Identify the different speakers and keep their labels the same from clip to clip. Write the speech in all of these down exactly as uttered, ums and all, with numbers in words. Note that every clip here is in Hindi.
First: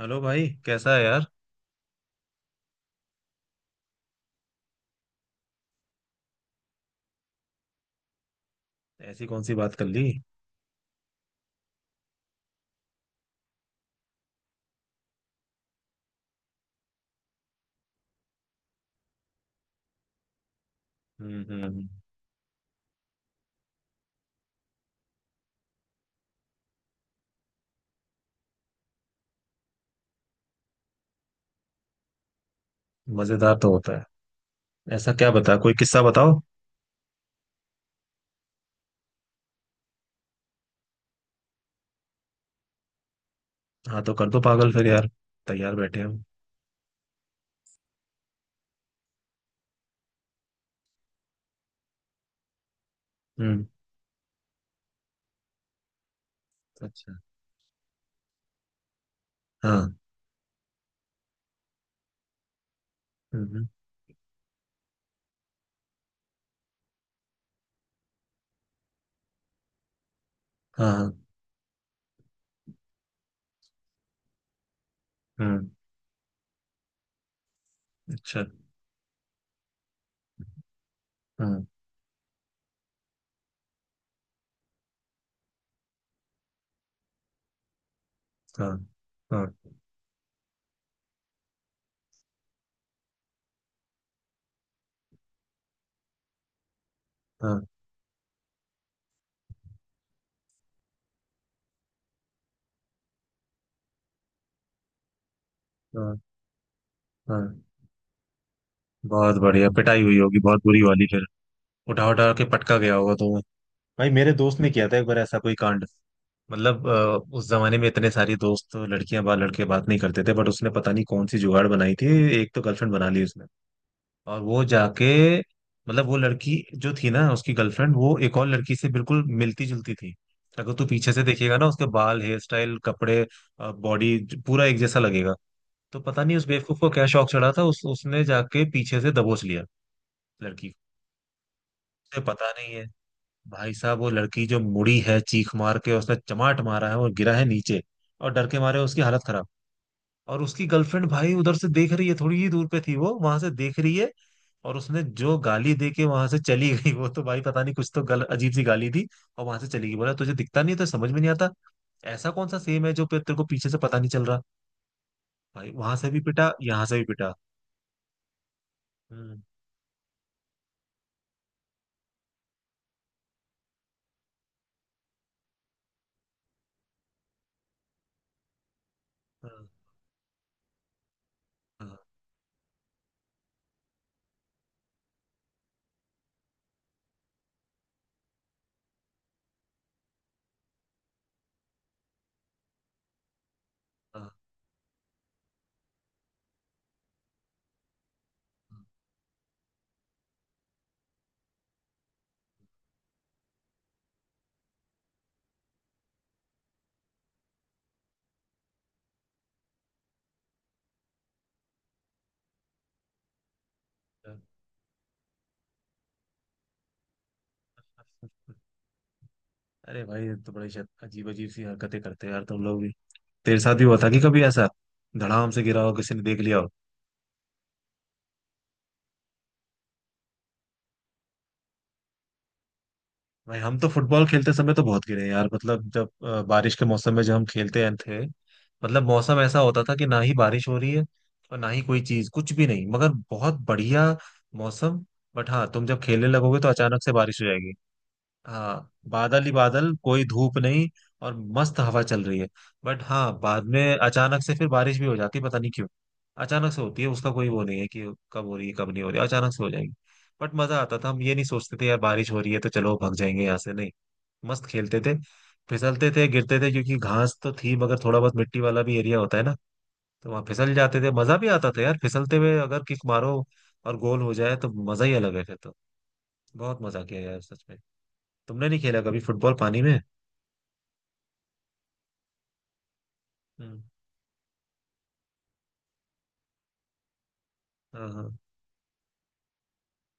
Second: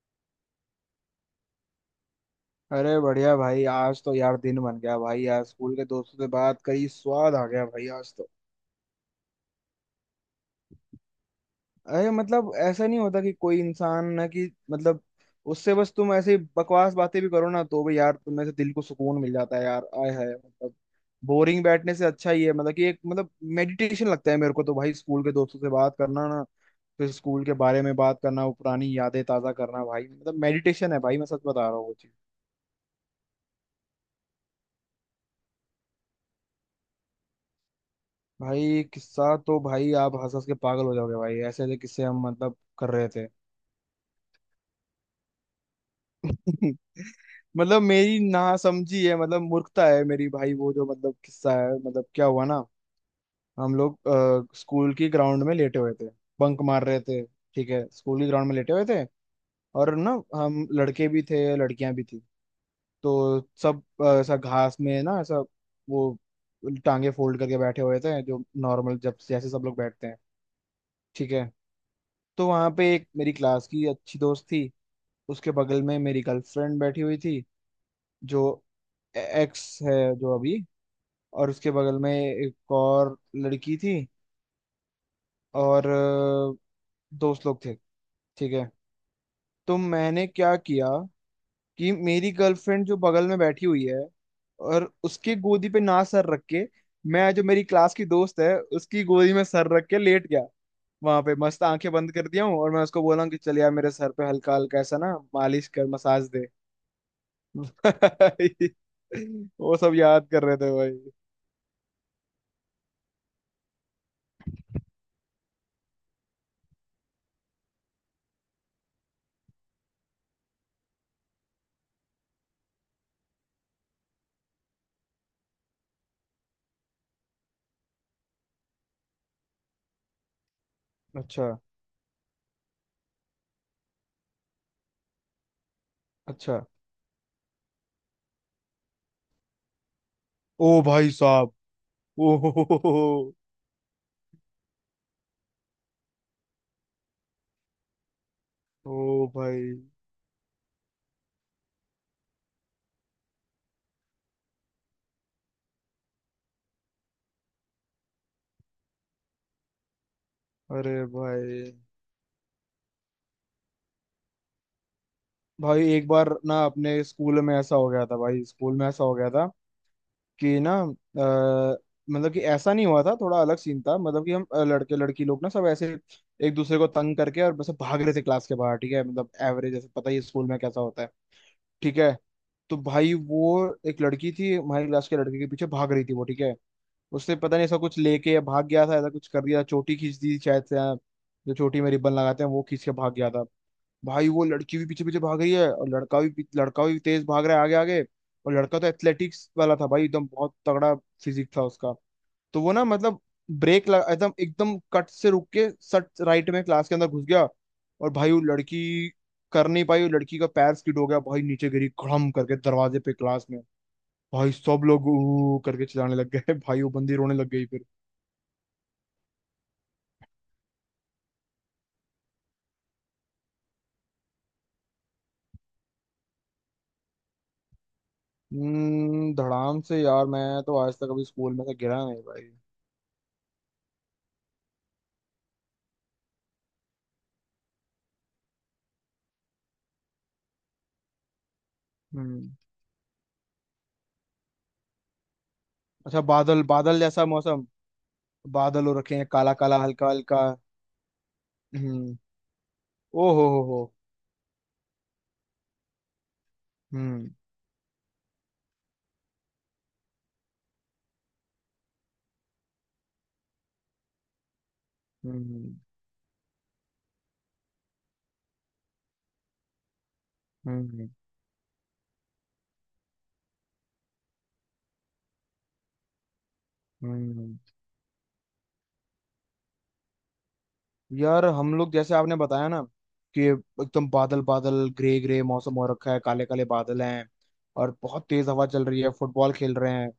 Speaker 1: हेलो भाई कैसा है यार।
Speaker 2: अरे बढ़िया भाई। आज तो यार दिन बन गया भाई। यार स्कूल के दोस्तों से बात करी, स्वाद आ गया भाई आज तो।
Speaker 1: ऐसी कौन सी बात कर ली?
Speaker 2: अरे मतलब ऐसा नहीं होता कि कोई इंसान ना कि मतलब, उससे बस तुम ऐसे ही बकवास बातें भी करो ना तो भी यार, तुम्हें से दिल को सुकून मिल जाता है यार। आय हाय मतलब।
Speaker 1: हम्म
Speaker 2: बोरिंग
Speaker 1: हम्म हम्म।
Speaker 2: बैठने से अच्छा ही है। मतलब कि एक मतलब मेडिटेशन लगता है मेरे को तो भाई, स्कूल के दोस्तों से बात करना ना, फिर स्कूल के बारे में बात करना, वो पुरानी यादें ताजा करना भाई, मतलब मेडिटेशन है भाई। मैं सच बता रहा हूँ।
Speaker 1: मजेदार तो होता है। ऐसा क्या, बता कोई किस्सा बताओ।
Speaker 2: भाई किस्सा तो भाई आप हंस हंस के पागल हो जाओगे भाई। ऐसे ऐसे किस्से हम मतलब कर रहे थे।
Speaker 1: हाँ तो कर दो पागल फिर यार। तैयार बैठे हम।
Speaker 2: मतलब मेरी ना समझी है, मतलब मूर्खता है मेरी भाई। वो जो मतलब किस्सा है मतलब, क्या हुआ ना।
Speaker 1: हम्म।
Speaker 2: हम लोग अ, स्कूल की ग्राउंड में लेटे हुए थे। बंक मार रहे
Speaker 1: अच्छा।
Speaker 2: थे। ठीक है, स्कूल की ग्राउंड में लेटे हुए थे। और
Speaker 1: हाँ।
Speaker 2: ना, हम लड़के भी थे, लड़कियां भी थी। तो
Speaker 1: हम्म हम्म,
Speaker 2: सब अ, ऐसा घास में ना ऐसा। वो टांगे फोल्ड करके बैठे हुए थे जो। नॉर्मल जब जैसे सब लोग बैठते हैं।
Speaker 1: हाँ हाँ,
Speaker 2: ठीक है। तो वहां पे एक मेरी क्लास की अच्छी दोस्त थी। उसके
Speaker 1: हम्म।
Speaker 2: बगल में मेरी गर्लफ्रेंड बैठी हुई थी। जो
Speaker 1: अच्छा।
Speaker 2: एक्स है जो अभी। और
Speaker 1: हम्म।
Speaker 2: उसके बगल में एक और लड़की थी। और अ, दोस्त लोग थे। ठीक है।
Speaker 1: हाँ हाँ
Speaker 2: तो मैंने क्या किया कि मेरी गर्लफ्रेंड जो बगल में बैठी हुई है, और उसके गोदी पे ना सर रख के, मैं जो
Speaker 1: हाँ
Speaker 2: मेरी क्लास की दोस्त है उसकी गोदी में सर रख के लेट गया। वहां पे मस्त आंखें बंद कर दिया हूँ, और मैं उसको बोला हूँ कि चल यार मेरे सर पे हल्का हल्का ऐसा ना मालिश कर
Speaker 1: हाँ
Speaker 2: मसाज दे।
Speaker 1: हाँ।
Speaker 2: भाई
Speaker 1: बहुत बढ़िया
Speaker 2: वो सब
Speaker 1: पिटाई हुई
Speaker 2: याद
Speaker 1: होगी,
Speaker 2: कर रहे
Speaker 1: बहुत
Speaker 2: थे
Speaker 1: बुरी वाली
Speaker 2: भाई।
Speaker 1: फिर। उठा उठा के पटका गया होगा तो। भाई मेरे दोस्त ने किया था एक बार ऐसा कोई कांड। मतलब अ, उस जमाने में इतने सारे दोस्त लड़कियां बात लड़के बात नहीं करते थे, बट उसने पता नहीं कौन सी जुगाड़ बनाई थी। एक तो गर्लफ्रेंड बना ली उसने, और वो जाके मतलब वो लड़की जो थी ना उसकी गर्लफ्रेंड, वो एक और लड़की से बिल्कुल मिलती जुलती थी। अगर तू पीछे से
Speaker 2: अच्छा,
Speaker 1: देखेगा ना, उसके बाल, हेयर स्टाइल, कपड़े, बॉडी, पूरा एक जैसा लगेगा। तो पता नहीं उस
Speaker 2: अच्छा।
Speaker 1: बेवकूफ को क्या शौक चढ़ा था, उस उसने जाके पीछे से दबोच लिया
Speaker 2: ओ
Speaker 1: लड़की को।
Speaker 2: भाई साहब।
Speaker 1: उसे
Speaker 2: ओ
Speaker 1: पता
Speaker 2: हो हो
Speaker 1: नहीं
Speaker 2: हो,
Speaker 1: है।
Speaker 2: हो,
Speaker 1: भाई साहब वो लड़की जो मुड़ी है चीख मार के, उसने चमाट मारा है और गिरा है नीचे। और डर के मारे
Speaker 2: ओ
Speaker 1: उसकी हालत खराब।
Speaker 2: भाई।
Speaker 1: और उसकी गर्लफ्रेंड भाई उधर से देख रही है, थोड़ी ही दूर पे थी वो, वहां से देख रही है। और उसने जो गाली दे के वहां से चली गई वो, तो भाई पता नहीं कुछ तो गल अजीब सी गाली दी। और वहां से चली गई, बोला तुझे दिखता नहीं है, तो
Speaker 2: अरे
Speaker 1: समझ में नहीं आता।
Speaker 2: भाई।
Speaker 1: ऐसा कौन सा सेम है जो पे- तेरे को पीछे से पता नहीं चल रहा? भाई
Speaker 2: भाई
Speaker 1: वहां
Speaker 2: एक
Speaker 1: से भी
Speaker 2: बार
Speaker 1: पिटा,
Speaker 2: ना
Speaker 1: यहाँ से
Speaker 2: अपने
Speaker 1: भी पिटा।
Speaker 2: स्कूल में ऐसा हो गया था भाई, स्कूल में ऐसा हो गया
Speaker 1: हम्म।
Speaker 2: था। कि ना अ, मतलब कि ऐसा नहीं हुआ था, थोड़ा अलग सीन था। मतलब कि हम अ, लड़के लड़की लोग ना सब ऐसे। एक दूसरे को तंग करके और बस भाग रहे थे क्लास के बाहर। ठीक है, मतलब
Speaker 1: हाँ,
Speaker 2: एवरेज ऐसे पता ही है स्कूल में कैसा होता है।
Speaker 1: हाँ,
Speaker 2: ठीक है। तो भाई वो एक लड़की थी हमारी क्लास के लड़के के पीछे भाग रही थी वो, ठीक है। उसने पता नहीं ऐसा कुछ लेके या भाग गया था, ऐसा कुछ कर दिया, चोटी खींच दी शायद से हाँ, जो चोटी में रिबन लगाते हैं वो खींच के भाग गया था।
Speaker 1: हाँ,
Speaker 2: भाई वो लड़की भी पीछे पीछे भाग रही है, और लड़का भी पी- लड़का भी तेज भाग रहा है आगे आगे। और लड़का
Speaker 1: हाँ,
Speaker 2: तो एथलेटिक्स वाला था भाई, एकदम बहुत तगड़ा फिजिक था उसका। तो वो ना मतलब ब्रेक लगा, एकदम एकदम कट से रुक के सट राइट में क्लास के अंदर घुस गया। और भाई वो लड़की कर नहीं पाई, वो लड़की का पैर स्किड हो गया भाई, नीचे गिरी खड़म करके दरवाजे पे क्लास में।
Speaker 1: हाँ।
Speaker 2: भाई सब लोग ऊ करके चिल्लाने लग गए भाई वो बंदी रोने लग गई फिर।
Speaker 1: अरे भाई ये तो बड़ी शायद अजीब अजीब सी हरकतें करते हैं यार तुम लोग भी। तेरे साथ भी हुआ था कि कभी ऐसा धड़ाम से गिरा हो, किसी ने देख लिया हो?
Speaker 2: हम्म धड़ाम से यार। मैं तो आज तक अभी स्कूल में से गिरा नहीं भाई।
Speaker 1: भाई हम तो फुटबॉल खेलते समय तो बहुत गिरे हैं यार। मतलब जब अ, बारिश के मौसम में जब हम खेलते हैं थे, मतलब मौसम ऐसा होता था कि ना ही बारिश हो रही है और ना ही कोई चीज,
Speaker 2: हम्म।
Speaker 1: कुछ भी नहीं, मगर बहुत बढ़िया मौसम। बट हाँ, तुम जब
Speaker 2: अच्छा,
Speaker 1: खेलने लगोगे
Speaker 2: बादल
Speaker 1: तो
Speaker 2: बादल
Speaker 1: अचानक से
Speaker 2: जैसा
Speaker 1: बारिश हो
Speaker 2: मौसम।
Speaker 1: जाएगी।
Speaker 2: बादल
Speaker 1: हाँ,
Speaker 2: हो रखे हैं,
Speaker 1: बादल ही
Speaker 2: काला काला
Speaker 1: बादल,
Speaker 2: हल्का
Speaker 1: कोई
Speaker 2: हल्का।
Speaker 1: धूप नहीं। और मस्त हवा
Speaker 2: हम्म।
Speaker 1: चल रही है। बट
Speaker 2: ओ
Speaker 1: हाँ,
Speaker 2: हो हो
Speaker 1: बाद
Speaker 2: हो।
Speaker 1: में अचानक से फिर बारिश भी हो जाती है, पता नहीं क्यों। अचानक से होती है, उसका
Speaker 2: हम्म,
Speaker 1: कोई वो नहीं है कि कब हो रही है कब नहीं हो रही है, अचानक से हो जाएगी। बट मजा आता था। हम ये नहीं सोचते थे यार, बारिश हो रही है तो चलो भाग जाएंगे यहाँ से, नहीं, मस्त खेलते थे।
Speaker 2: हम्म,
Speaker 1: फिसलते थे गिरते थे, क्योंकि घास तो थी मगर थोड़ा बहुत मिट्टी वाला भी एरिया होता है ना, तो वहाँ फिसल जाते
Speaker 2: हम्म,
Speaker 1: थे। मजा भी आता था यार, फिसलते हुए अगर किक मारो और गोल हो जाए तो मजा ही अलग है फिर तो। बहुत मजा किया यार
Speaker 2: हम्म।
Speaker 1: सच में। तुमने नहीं खेला कभी फुटबॉल पानी में?
Speaker 2: यार हम लोग जैसे आपने बताया ना, कि
Speaker 1: हम्म,
Speaker 2: एकदम बादल बादल ग्रे ग्रे मौसम हो रखा है, काले काले बादल हैं। और
Speaker 1: हाँ
Speaker 2: बहुत
Speaker 1: हाँ।
Speaker 2: तेज हवा चल रही है, फुटबॉल खेल रहे हैं।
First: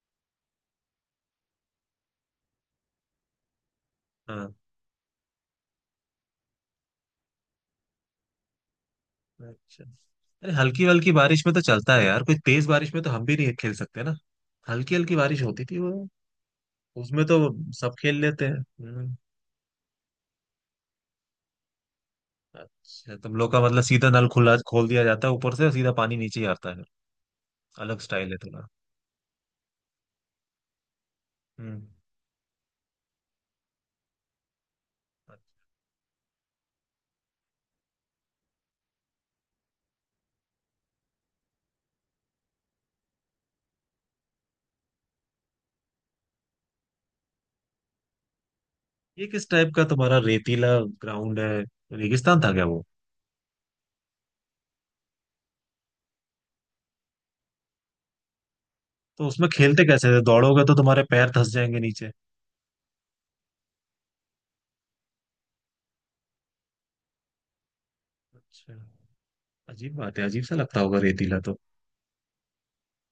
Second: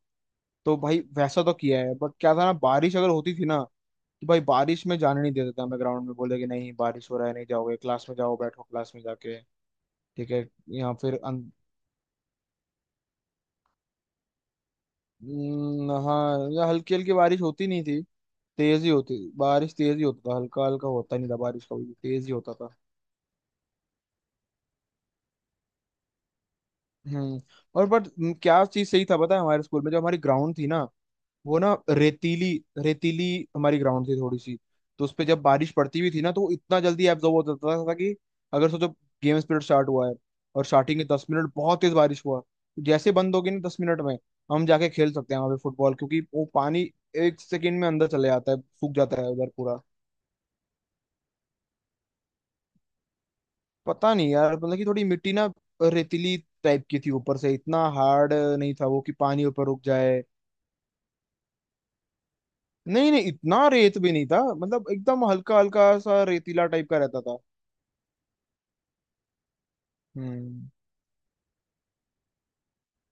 Speaker 2: तो भाई वैसा तो किया है, बट क्या था ना, बारिश अगर होती थी ना। तो भाई
Speaker 1: हाँ।
Speaker 2: बारिश में जाने नहीं देते थे हमें ग्राउंड में, बोले कि नहीं, बारिश हो रहा है, नहीं जाओगे, क्लास में जाओ, बैठो क्लास में जाके।
Speaker 1: अच्छा।
Speaker 2: ठीक है।
Speaker 1: अरे हल्की
Speaker 2: यहाँ
Speaker 1: हल्की
Speaker 2: फिर
Speaker 1: बारिश
Speaker 2: अं-
Speaker 1: में तो चलता है यार कोई, तेज बारिश में तो हम भी नहीं खेल सकते ना। हल्की हल्की बारिश होती थी
Speaker 2: हम्म,
Speaker 1: वो।
Speaker 2: हाँ, या हल्की हल्की
Speaker 1: उसमें तो
Speaker 2: बारिश होती नहीं
Speaker 1: सब
Speaker 2: थी।
Speaker 1: खेल लेते हैं।
Speaker 2: तेज ही
Speaker 1: हम्म।
Speaker 2: होती बारिश, तेज ही होता था, हल्का हल्का होता नहीं था बारिश, कभी भी तेज ही होता था।
Speaker 1: अच्छा, तुम लोग का मतलब सीधा नल खुला खोल दिया जाता है ऊपर से, और सीधा पानी नीचे ही आता है?
Speaker 2: हम्म। और
Speaker 1: अलग
Speaker 2: बट
Speaker 1: स्टाइल
Speaker 2: हम्म,
Speaker 1: है
Speaker 2: क्या
Speaker 1: थोड़ा।
Speaker 2: चीज सही था पता है, हमारे स्कूल में जो हमारी ग्राउंड थी ना। वो ना
Speaker 1: हम्म।
Speaker 2: रेतीली रेतीली हमारी ग्राउंड थी थोड़ी सी। तो उस पे जब बारिश पड़ती भी थी ना, तो वो इतना जल्दी एब्जॉर्ब हो जाता था कि, अगर सोचो, गेम पीरियड स्टार्ट हुआ है, और स्टार्टिंग के दस मिनट बहुत तेज बारिश हुआ, जैसे बंद होगी ना दस मिनट में, हम जाके खेल सकते हैं वहां पे फुटबॉल, क्योंकि वो पानी एक सेकेंड में अंदर चले जाता है, सूख जाता
Speaker 1: ये
Speaker 2: है
Speaker 1: किस
Speaker 2: उधर
Speaker 1: टाइप
Speaker 2: पूरा।
Speaker 1: का तुम्हारा रेतीला ग्राउंड है? रेगिस्तान था क्या वो?
Speaker 2: पता नहीं यार, मतलब कि थोड़ी मिट्टी ना रेतीली टाइप की थी, ऊपर से इतना हार्ड नहीं था वो कि
Speaker 1: तो
Speaker 2: पानी
Speaker 1: उसमें
Speaker 2: ऊपर रुक
Speaker 1: खेलते कैसे थे?
Speaker 2: जाए।
Speaker 1: दौड़ोगे तो तुम्हारे पैर धंस जाएंगे नीचे।
Speaker 2: नहीं नहीं, इतना रेत भी नहीं था, मतलब एकदम हल्का हल्का सा रेतीला टाइप का रहता था।
Speaker 1: अच्छा। अजीब बात है, अजीब सा
Speaker 2: हम्म,
Speaker 1: लगता होगा रेतीला तो।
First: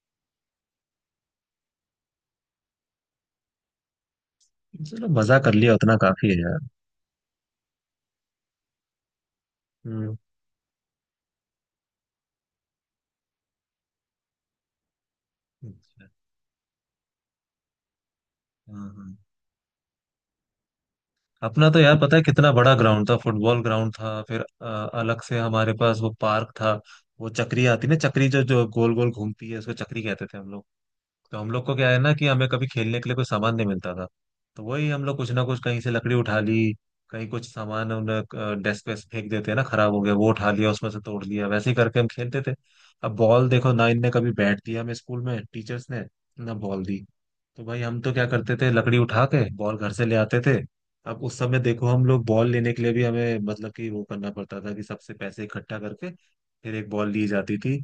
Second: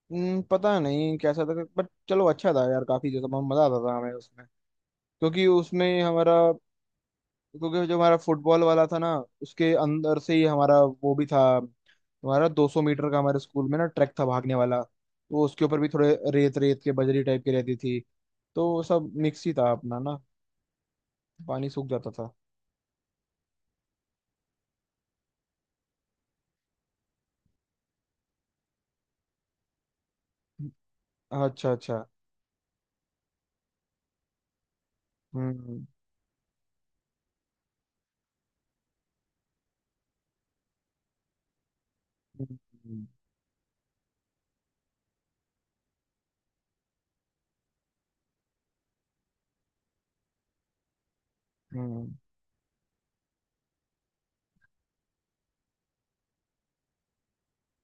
Speaker 2: हम्म, पता नहीं कैसा था, बट चलो अच्छा था यार, काफी जैसा बहुत मजा आता था हमें उसमें।
Speaker 1: चलो, मजा
Speaker 2: क्योंकि
Speaker 1: कर लिया उतना
Speaker 2: उसमें
Speaker 1: काफी
Speaker 2: हमारा,
Speaker 1: है यार।
Speaker 2: क्योंकि जो हमारा फुटबॉल वाला था ना, उसके
Speaker 1: हम्म।
Speaker 2: अंदर से ही हमारा वो भी था, हमारा दो सौ मीटर का हमारे स्कूल में ना ट्रैक था भागने वाला, तो उसके ऊपर भी
Speaker 1: अच्छा,
Speaker 2: थोड़े रेत रेत के बजरी टाइप की रहती थी। तो वो
Speaker 1: हाँ
Speaker 2: सब
Speaker 1: हाँ।
Speaker 2: मिक्स ही था अपना ना।
Speaker 1: अपना
Speaker 2: पानी
Speaker 1: तो
Speaker 2: सूख
Speaker 1: यार
Speaker 2: जाता
Speaker 1: पता है
Speaker 2: था।
Speaker 1: कितना बड़ा ग्राउंड था, फुटबॉल ग्राउंड था फिर अ, अलग से हमारे पास वो पार्क था। वो चक्री आती ना, चक्री जो जो गोल गोल घूमती है, उसको चक्री कहते थे हम लोग। तो हम लोग
Speaker 2: अच्छा,
Speaker 1: को क्या है
Speaker 2: अच्छा।
Speaker 1: ना, कि हमें कभी खेलने के लिए कोई सामान नहीं मिलता था। तो वही हम लोग कुछ ना कुछ, कहीं
Speaker 2: हम्म,
Speaker 1: से लकड़ी उठा ली, कहीं कुछ सामान उन्हें डेस्क पे फेंक देते हैं ना खराब हो गया वो, उठा लिया उसमें से तोड़ लिया, वैसे ही करके हम खेलते थे।
Speaker 2: हम्म, हम्म,
Speaker 1: अब बॉल देखो ना, इनने कभी बैट दिया हमें स्कूल में टीचर्स ने? ना बॉल दी। तो भाई हम तो क्या करते थे, लकड़ी उठा के बॉल घर से ले आते थे। अब उस समय देखो, हम
Speaker 2: हम्म,
Speaker 1: लोग बॉल लेने के लिए भी हमें मतलब कि वो करना पड़ता था कि सबसे पैसे इकट्ठा करके फिर एक बॉल ली जाती थी।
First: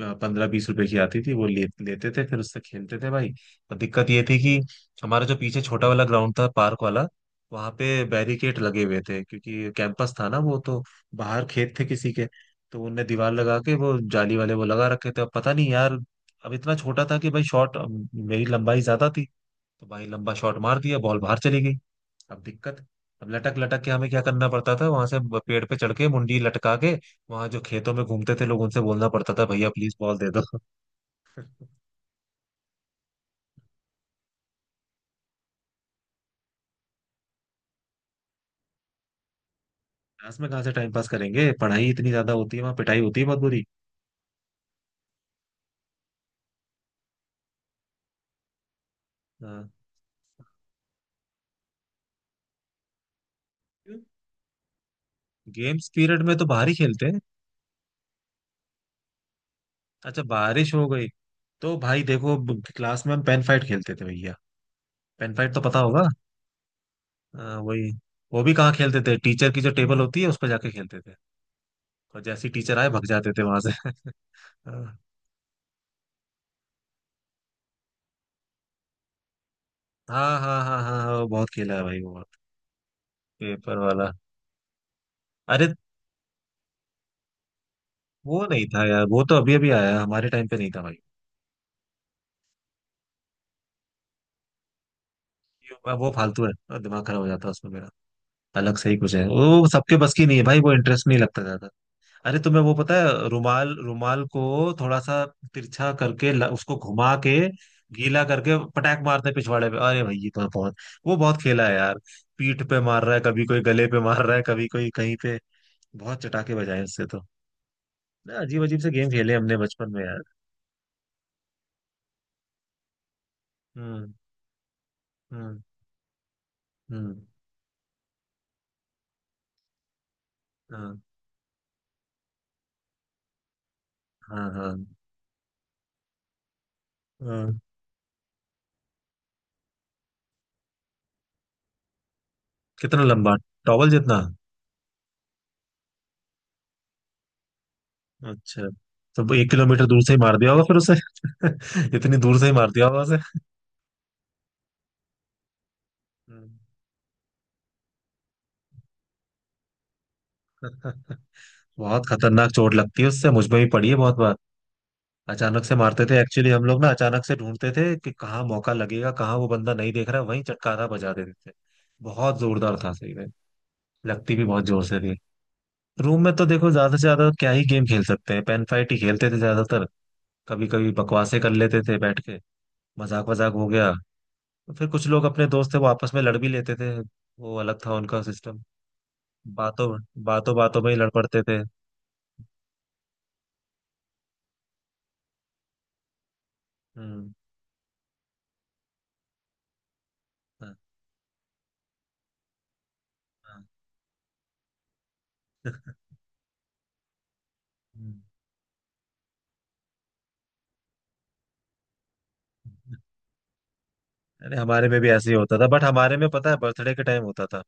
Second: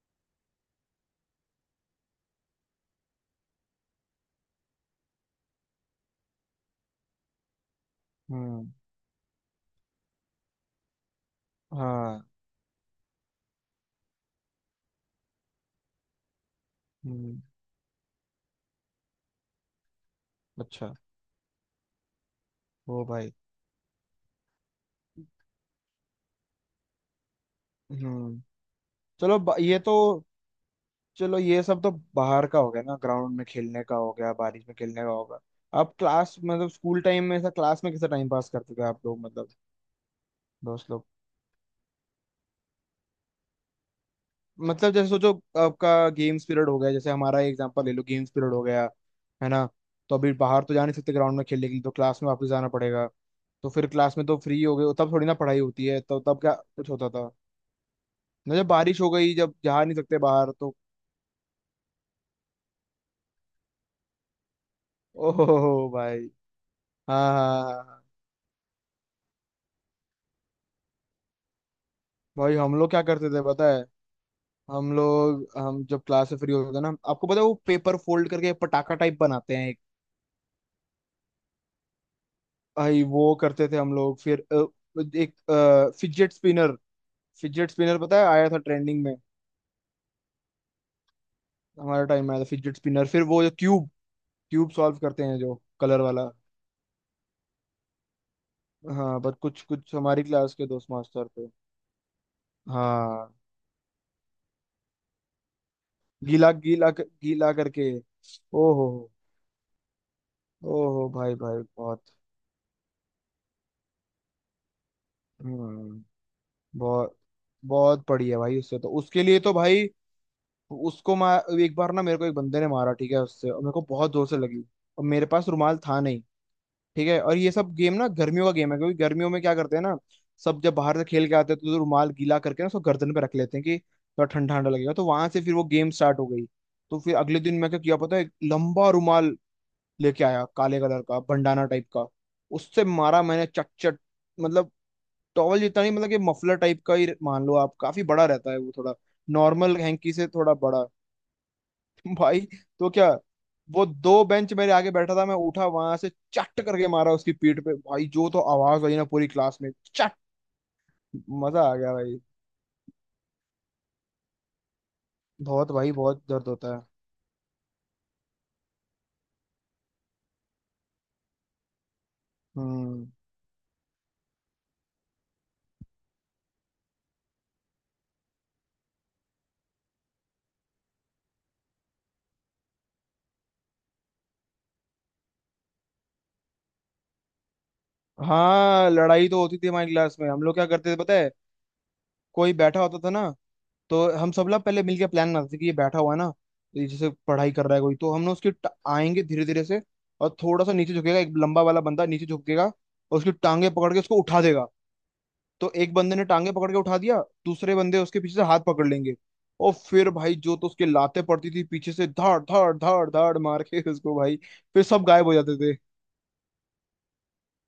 Speaker 1: पंद्रह बीस रुपए की आती थी, वो ले, लेते थे, फिर उससे खेलते थे भाई। और दिक्कत ये थी कि हमारा जो पीछे छोटा वाला ग्राउंड था, पार्क वाला, वहां पे बैरिकेड
Speaker 2: हम्म,
Speaker 1: लगे हुए थे क्योंकि कैंपस था ना वो तो, बाहर खेत थे किसी
Speaker 2: हाँ,
Speaker 1: के। तो उनने दीवार लगा के वो जाली वाले वो लगा रखे थे, अब पता नहीं यार। अब इतना छोटा था कि
Speaker 2: हम्म,
Speaker 1: भाई शॉट, मेरी लंबाई ज्यादा थी, तो भाई लंबा शॉट मार
Speaker 2: अच्छा,
Speaker 1: दिया, बॉल बाहर चली गई। अब दिक्कत,
Speaker 2: ओ
Speaker 1: अब
Speaker 2: भाई।
Speaker 1: लटक लटक के हमें क्या करना पड़ता था वहां से, ब- पेड़ पे चढ़ के मुंडी लटका के वहां जो खेतों में घूमते
Speaker 2: हम्म।
Speaker 1: थे लोग उनसे बोलना पड़ता
Speaker 2: चलो
Speaker 1: था,
Speaker 2: ब-
Speaker 1: भैया
Speaker 2: ये तो।
Speaker 1: प्लीज बॉल दे दो।
Speaker 2: चलो ये सब तो बाहर का हो गया ना, ग्राउंड में खेलने का हो गया, बारिश में खेलने का होगा। आप क्लास मतलब स्कूल टाइम में ऐसा क्लास में कैसा टाइम पास करते थे आप लोग, मतलब
Speaker 1: क्लास में कहाँ से
Speaker 2: दोस्त
Speaker 1: टाइम
Speaker 2: लोग।
Speaker 1: पास करेंगे, पढ़ाई इतनी ज्यादा होती है, वहां पिटाई होती है बहुत बुरी।
Speaker 2: मतलब जैसे सोचो आपका गेम्स पीरियड हो गया, जैसे हमारा एग्जांपल ले लो, गेम्स पीरियड हो गया। है ना।
Speaker 1: हाँ।
Speaker 2: तो अभी बाहर तो जा नहीं सकते ग्राउंड में खेलने के लिए, तो क्लास में वापस जाना पड़ेगा। तो फिर क्लास में तो फ्री हो गए, तब थोड़ी ना पढ़ाई होती
Speaker 1: गेम्स
Speaker 2: है, तो
Speaker 1: पीरियड में
Speaker 2: तब
Speaker 1: तो
Speaker 2: क्या
Speaker 1: बाहर ही
Speaker 2: कुछ
Speaker 1: खेलते
Speaker 2: होता
Speaker 1: हैं।
Speaker 2: था। ना जब बारिश हो गई, जब जा नहीं सकते
Speaker 1: अच्छा
Speaker 2: बाहर
Speaker 1: बारिश
Speaker 2: तो।
Speaker 1: हो गई, तो भाई देखो ब- क्लास में हम पेन फाइट खेलते थे भैया। पेन
Speaker 2: ओहो
Speaker 1: फाइट तो पता होगा।
Speaker 2: भाई। हाँ
Speaker 1: हाँ,
Speaker 2: हाँ हाँ
Speaker 1: वही।
Speaker 2: हाँ।
Speaker 1: वो भी कहाँ खेलते थे, टीचर की जो टेबल होती है उस पर जाके खेलते थे, और जैसे ही
Speaker 2: भाई हम
Speaker 1: टीचर आए
Speaker 2: लोग क्या
Speaker 1: भग
Speaker 2: करते
Speaker 1: जाते थे
Speaker 2: थे
Speaker 1: वहां
Speaker 2: पता है।
Speaker 1: से।
Speaker 2: हम लोग हम जब क्लास से फ्री होते थे ना, आपको पता है वो पेपर फोल्ड करके पटाखा टाइप बनाते हैं एक।
Speaker 1: हाँ हाँ हाँ हाँ हाँ, वो बहुत खेला है भाई वो,
Speaker 2: भाई वो करते थे
Speaker 1: पेपर
Speaker 2: हम
Speaker 1: वाला।
Speaker 2: लोग। फिर अ, एक
Speaker 1: अरे
Speaker 2: फिजेट स्पिनर। फिजेट स्पिनर पता है
Speaker 1: वो
Speaker 2: आया था
Speaker 1: नहीं था
Speaker 2: ट्रेंडिंग
Speaker 1: यार,
Speaker 2: में।
Speaker 1: वो तो अभी अभी आया है, हमारे टाइम पे नहीं था भाई।
Speaker 2: हमारे टाइम में आया था फिजेट स्पिनर। फिर वो जो क्यूब, क्यूब सॉल्व करते हैं जो
Speaker 1: ये-
Speaker 2: कलर
Speaker 1: वो
Speaker 2: वाला।
Speaker 1: फालतू है और दिमाग खराब हो जाता है उसमें मेरा। अलग से ही कुछ
Speaker 2: हाँ
Speaker 1: है
Speaker 2: पर कुछ
Speaker 1: वो,
Speaker 2: कुछ
Speaker 1: सबके बस
Speaker 2: हमारी
Speaker 1: की नहीं है
Speaker 2: क्लास
Speaker 1: भाई
Speaker 2: के
Speaker 1: वो,
Speaker 2: दोस्त
Speaker 1: इंटरेस्ट नहीं
Speaker 2: मास्टर
Speaker 1: लगता
Speaker 2: थे।
Speaker 1: ज्यादा। अरे तुम्हें वो पता है
Speaker 2: हाँ।
Speaker 1: रुमाल, रुमाल को थोड़ा सा तिरछा करके ल-
Speaker 2: गीला
Speaker 1: उसको
Speaker 2: गीला
Speaker 1: घुमा के
Speaker 2: गीला करके।
Speaker 1: गीला करके
Speaker 2: ओहो।
Speaker 1: पटाक मारते हैं पिछवाड़े पे। अरे भाई ये तो बहुत,
Speaker 2: ओहो
Speaker 1: वो
Speaker 2: भाई
Speaker 1: बहुत
Speaker 2: भाई
Speaker 1: खेला है यार।
Speaker 2: बहुत।
Speaker 1: पीठ पे मार रहा है कभी कोई, गले पे मार रहा है कभी कोई कहीं पे,
Speaker 2: हम्म।
Speaker 1: बहुत चटाके बजाए उससे
Speaker 2: बहुत
Speaker 1: तो।
Speaker 2: बहुत पड़ी है भाई
Speaker 1: अजीब
Speaker 2: उससे
Speaker 1: अजीब
Speaker 2: तो,
Speaker 1: से गेम
Speaker 2: उसके
Speaker 1: खेले
Speaker 2: लिए तो
Speaker 1: हमने
Speaker 2: भाई।
Speaker 1: बचपन में यार।
Speaker 2: उसको मैं एक बार ना मेरे को एक बंदे ने मारा ठीक है उससे, और मेरे को
Speaker 1: हम्म।
Speaker 2: बहुत जोर से लगी। और मेरे पास
Speaker 1: हम्म।
Speaker 2: रुमाल था नहीं। ठीक
Speaker 1: हम्म।
Speaker 2: है, और ये सब गेम ना गर्मियों का गेम है, क्योंकि गर्मियों में क्या करते हैं ना। सब जब बाहर से खेल के आते हैं तो रुमाल गीला करके ना उसको गर्दन पे रख लेते हैं कि थोड़ा
Speaker 1: हाँ
Speaker 2: ठंडा
Speaker 1: हाँ
Speaker 2: ठंडा लगेगा, तो वहां से फिर वो गेम स्टार्ट हो गई। तो फिर
Speaker 1: हाँ
Speaker 2: अगले दिन
Speaker 1: हाँ।
Speaker 2: मैं क्या किया पता है, एक लंबा रुमाल लेके आया काले कलर का भंडाना टाइप का। उससे
Speaker 1: कितना
Speaker 2: मारा
Speaker 1: लंबा,
Speaker 2: मैंने चट
Speaker 1: टॉवल
Speaker 2: चट।
Speaker 1: जितना?
Speaker 2: मतलब टॉवल जितना नहीं, मतलब कि मफलर टाइप का ही मान लो आप, काफी बड़ा रहता है
Speaker 1: अच्छा,
Speaker 2: वो थोड़ा,
Speaker 1: तो वो एक
Speaker 2: नॉर्मल
Speaker 1: किलोमीटर दूर से
Speaker 2: हैंकी
Speaker 1: ही
Speaker 2: से
Speaker 1: मार दिया
Speaker 2: थोड़ा
Speaker 1: होगा फिर
Speaker 2: बड़ा।
Speaker 1: उसे इतनी दूर
Speaker 2: भाई
Speaker 1: से ही मार दिया
Speaker 2: तो
Speaker 1: होगा
Speaker 2: क्या।
Speaker 1: उसे
Speaker 2: वो दो बेंच मेरे आगे बैठा था, मैं उठा वहां से
Speaker 1: हम्म।
Speaker 2: चट करके मारा उसकी पीठ पे भाई, जो तो आवाज आई ना पूरी क्लास में। चट। मजा आ गया
Speaker 1: बहुत
Speaker 2: भाई।
Speaker 1: खतरनाक चोट लगती है उससे, मुझ में भी पड़ी है बहुत बार। अचानक
Speaker 2: बहुत
Speaker 1: से
Speaker 2: भाई,
Speaker 1: मारते थे
Speaker 2: बहुत दर्द
Speaker 1: एक्चुअली हम
Speaker 2: होता
Speaker 1: लोग
Speaker 2: है।
Speaker 1: ना, अचानक से ढूंढते थे कि कहाँ मौका लगेगा, कहाँ वो बंदा नहीं देख रहा वहीं चटकारा बजा देते थे। बहुत जोरदार था
Speaker 2: हम्म।
Speaker 1: सही में। लगती भी बहुत जोर से थी। रूम में तो देखो ज्यादा से ज्यादा क्या ही गेम खेल सकते हैं, पेन फाइट ही खेलते थे ज्यादातर। कभी कभी बकवासें कर लेते थे बैठ के, मजाक वजाक हो गया। फिर कुछ लोग अपने दोस्त थे वो आपस में लड़ भी लेते थे, वो अलग था उनका सिस्टम।
Speaker 2: हाँ, लड़ाई तो होती थी हमारी
Speaker 1: बातों
Speaker 2: क्लास में। हम लोग
Speaker 1: बातों
Speaker 2: क्या
Speaker 1: बातों में
Speaker 2: करते थे
Speaker 1: ही लड़
Speaker 2: पता है।
Speaker 1: पड़ते थे।
Speaker 2: कोई बैठा होता था ना, तो हम सब लोग पहले मिलके प्लान बनाते थे कि ये बैठा हुआ है ना, तो ये जैसे
Speaker 1: हम्म।
Speaker 2: पढ़ाई कर रहा है कोई, तो हम ना उसके ट- आएंगे धीरे धीरे से। और थोड़ा सा
Speaker 1: हाँ,
Speaker 2: नीचे झुकेगा एक लंबा वाला बंदा नीचे झुकेगा, और उसकी
Speaker 1: हाँ।
Speaker 2: टांगे पकड़ के उसको उठा देगा। तो एक बंदे ने टांगे पकड़ के उठा दिया। दूसरे बंदे उसके
Speaker 1: हम्म।
Speaker 2: पीछे से हाथ पकड़ लेंगे। और फिर भाई जो तो उसके लाते पड़ती थी पीछे से धाड़ धाड़ धाड़ धाड़ मार के उसको भाई।
Speaker 1: अरे
Speaker 2: फिर
Speaker 1: हमारे में
Speaker 2: सब
Speaker 1: भी
Speaker 2: गायब
Speaker 1: ऐसे
Speaker 2: हो
Speaker 1: ही
Speaker 2: जाते
Speaker 1: होता था,
Speaker 2: थे।
Speaker 1: बट हमारे में पता है बर्थडे के टाइम होता था।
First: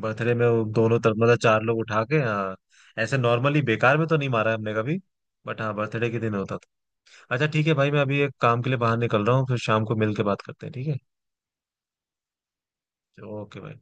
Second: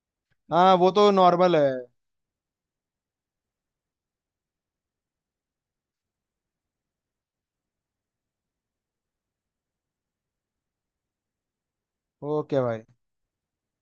Speaker 1: बर्थडे में वो
Speaker 2: हाँ, वो
Speaker 1: दोनों
Speaker 2: तो
Speaker 1: तरफ मतलब
Speaker 2: नॉर्मल
Speaker 1: चार
Speaker 2: है।
Speaker 1: लोग उठा के, हाँ। ऐसे नॉर्मली बेकार में तो नहीं मारा है हमने कभी, बट हाँ बर्थडे के दिन होता था। अच्छा ठीक है भाई, मैं अभी एक काम के लिए बाहर निकल रहा हूँ, फिर शाम को मिल के बात करते हैं, ठीक
Speaker 2: ओके भाई।
Speaker 1: है, ओके भाई।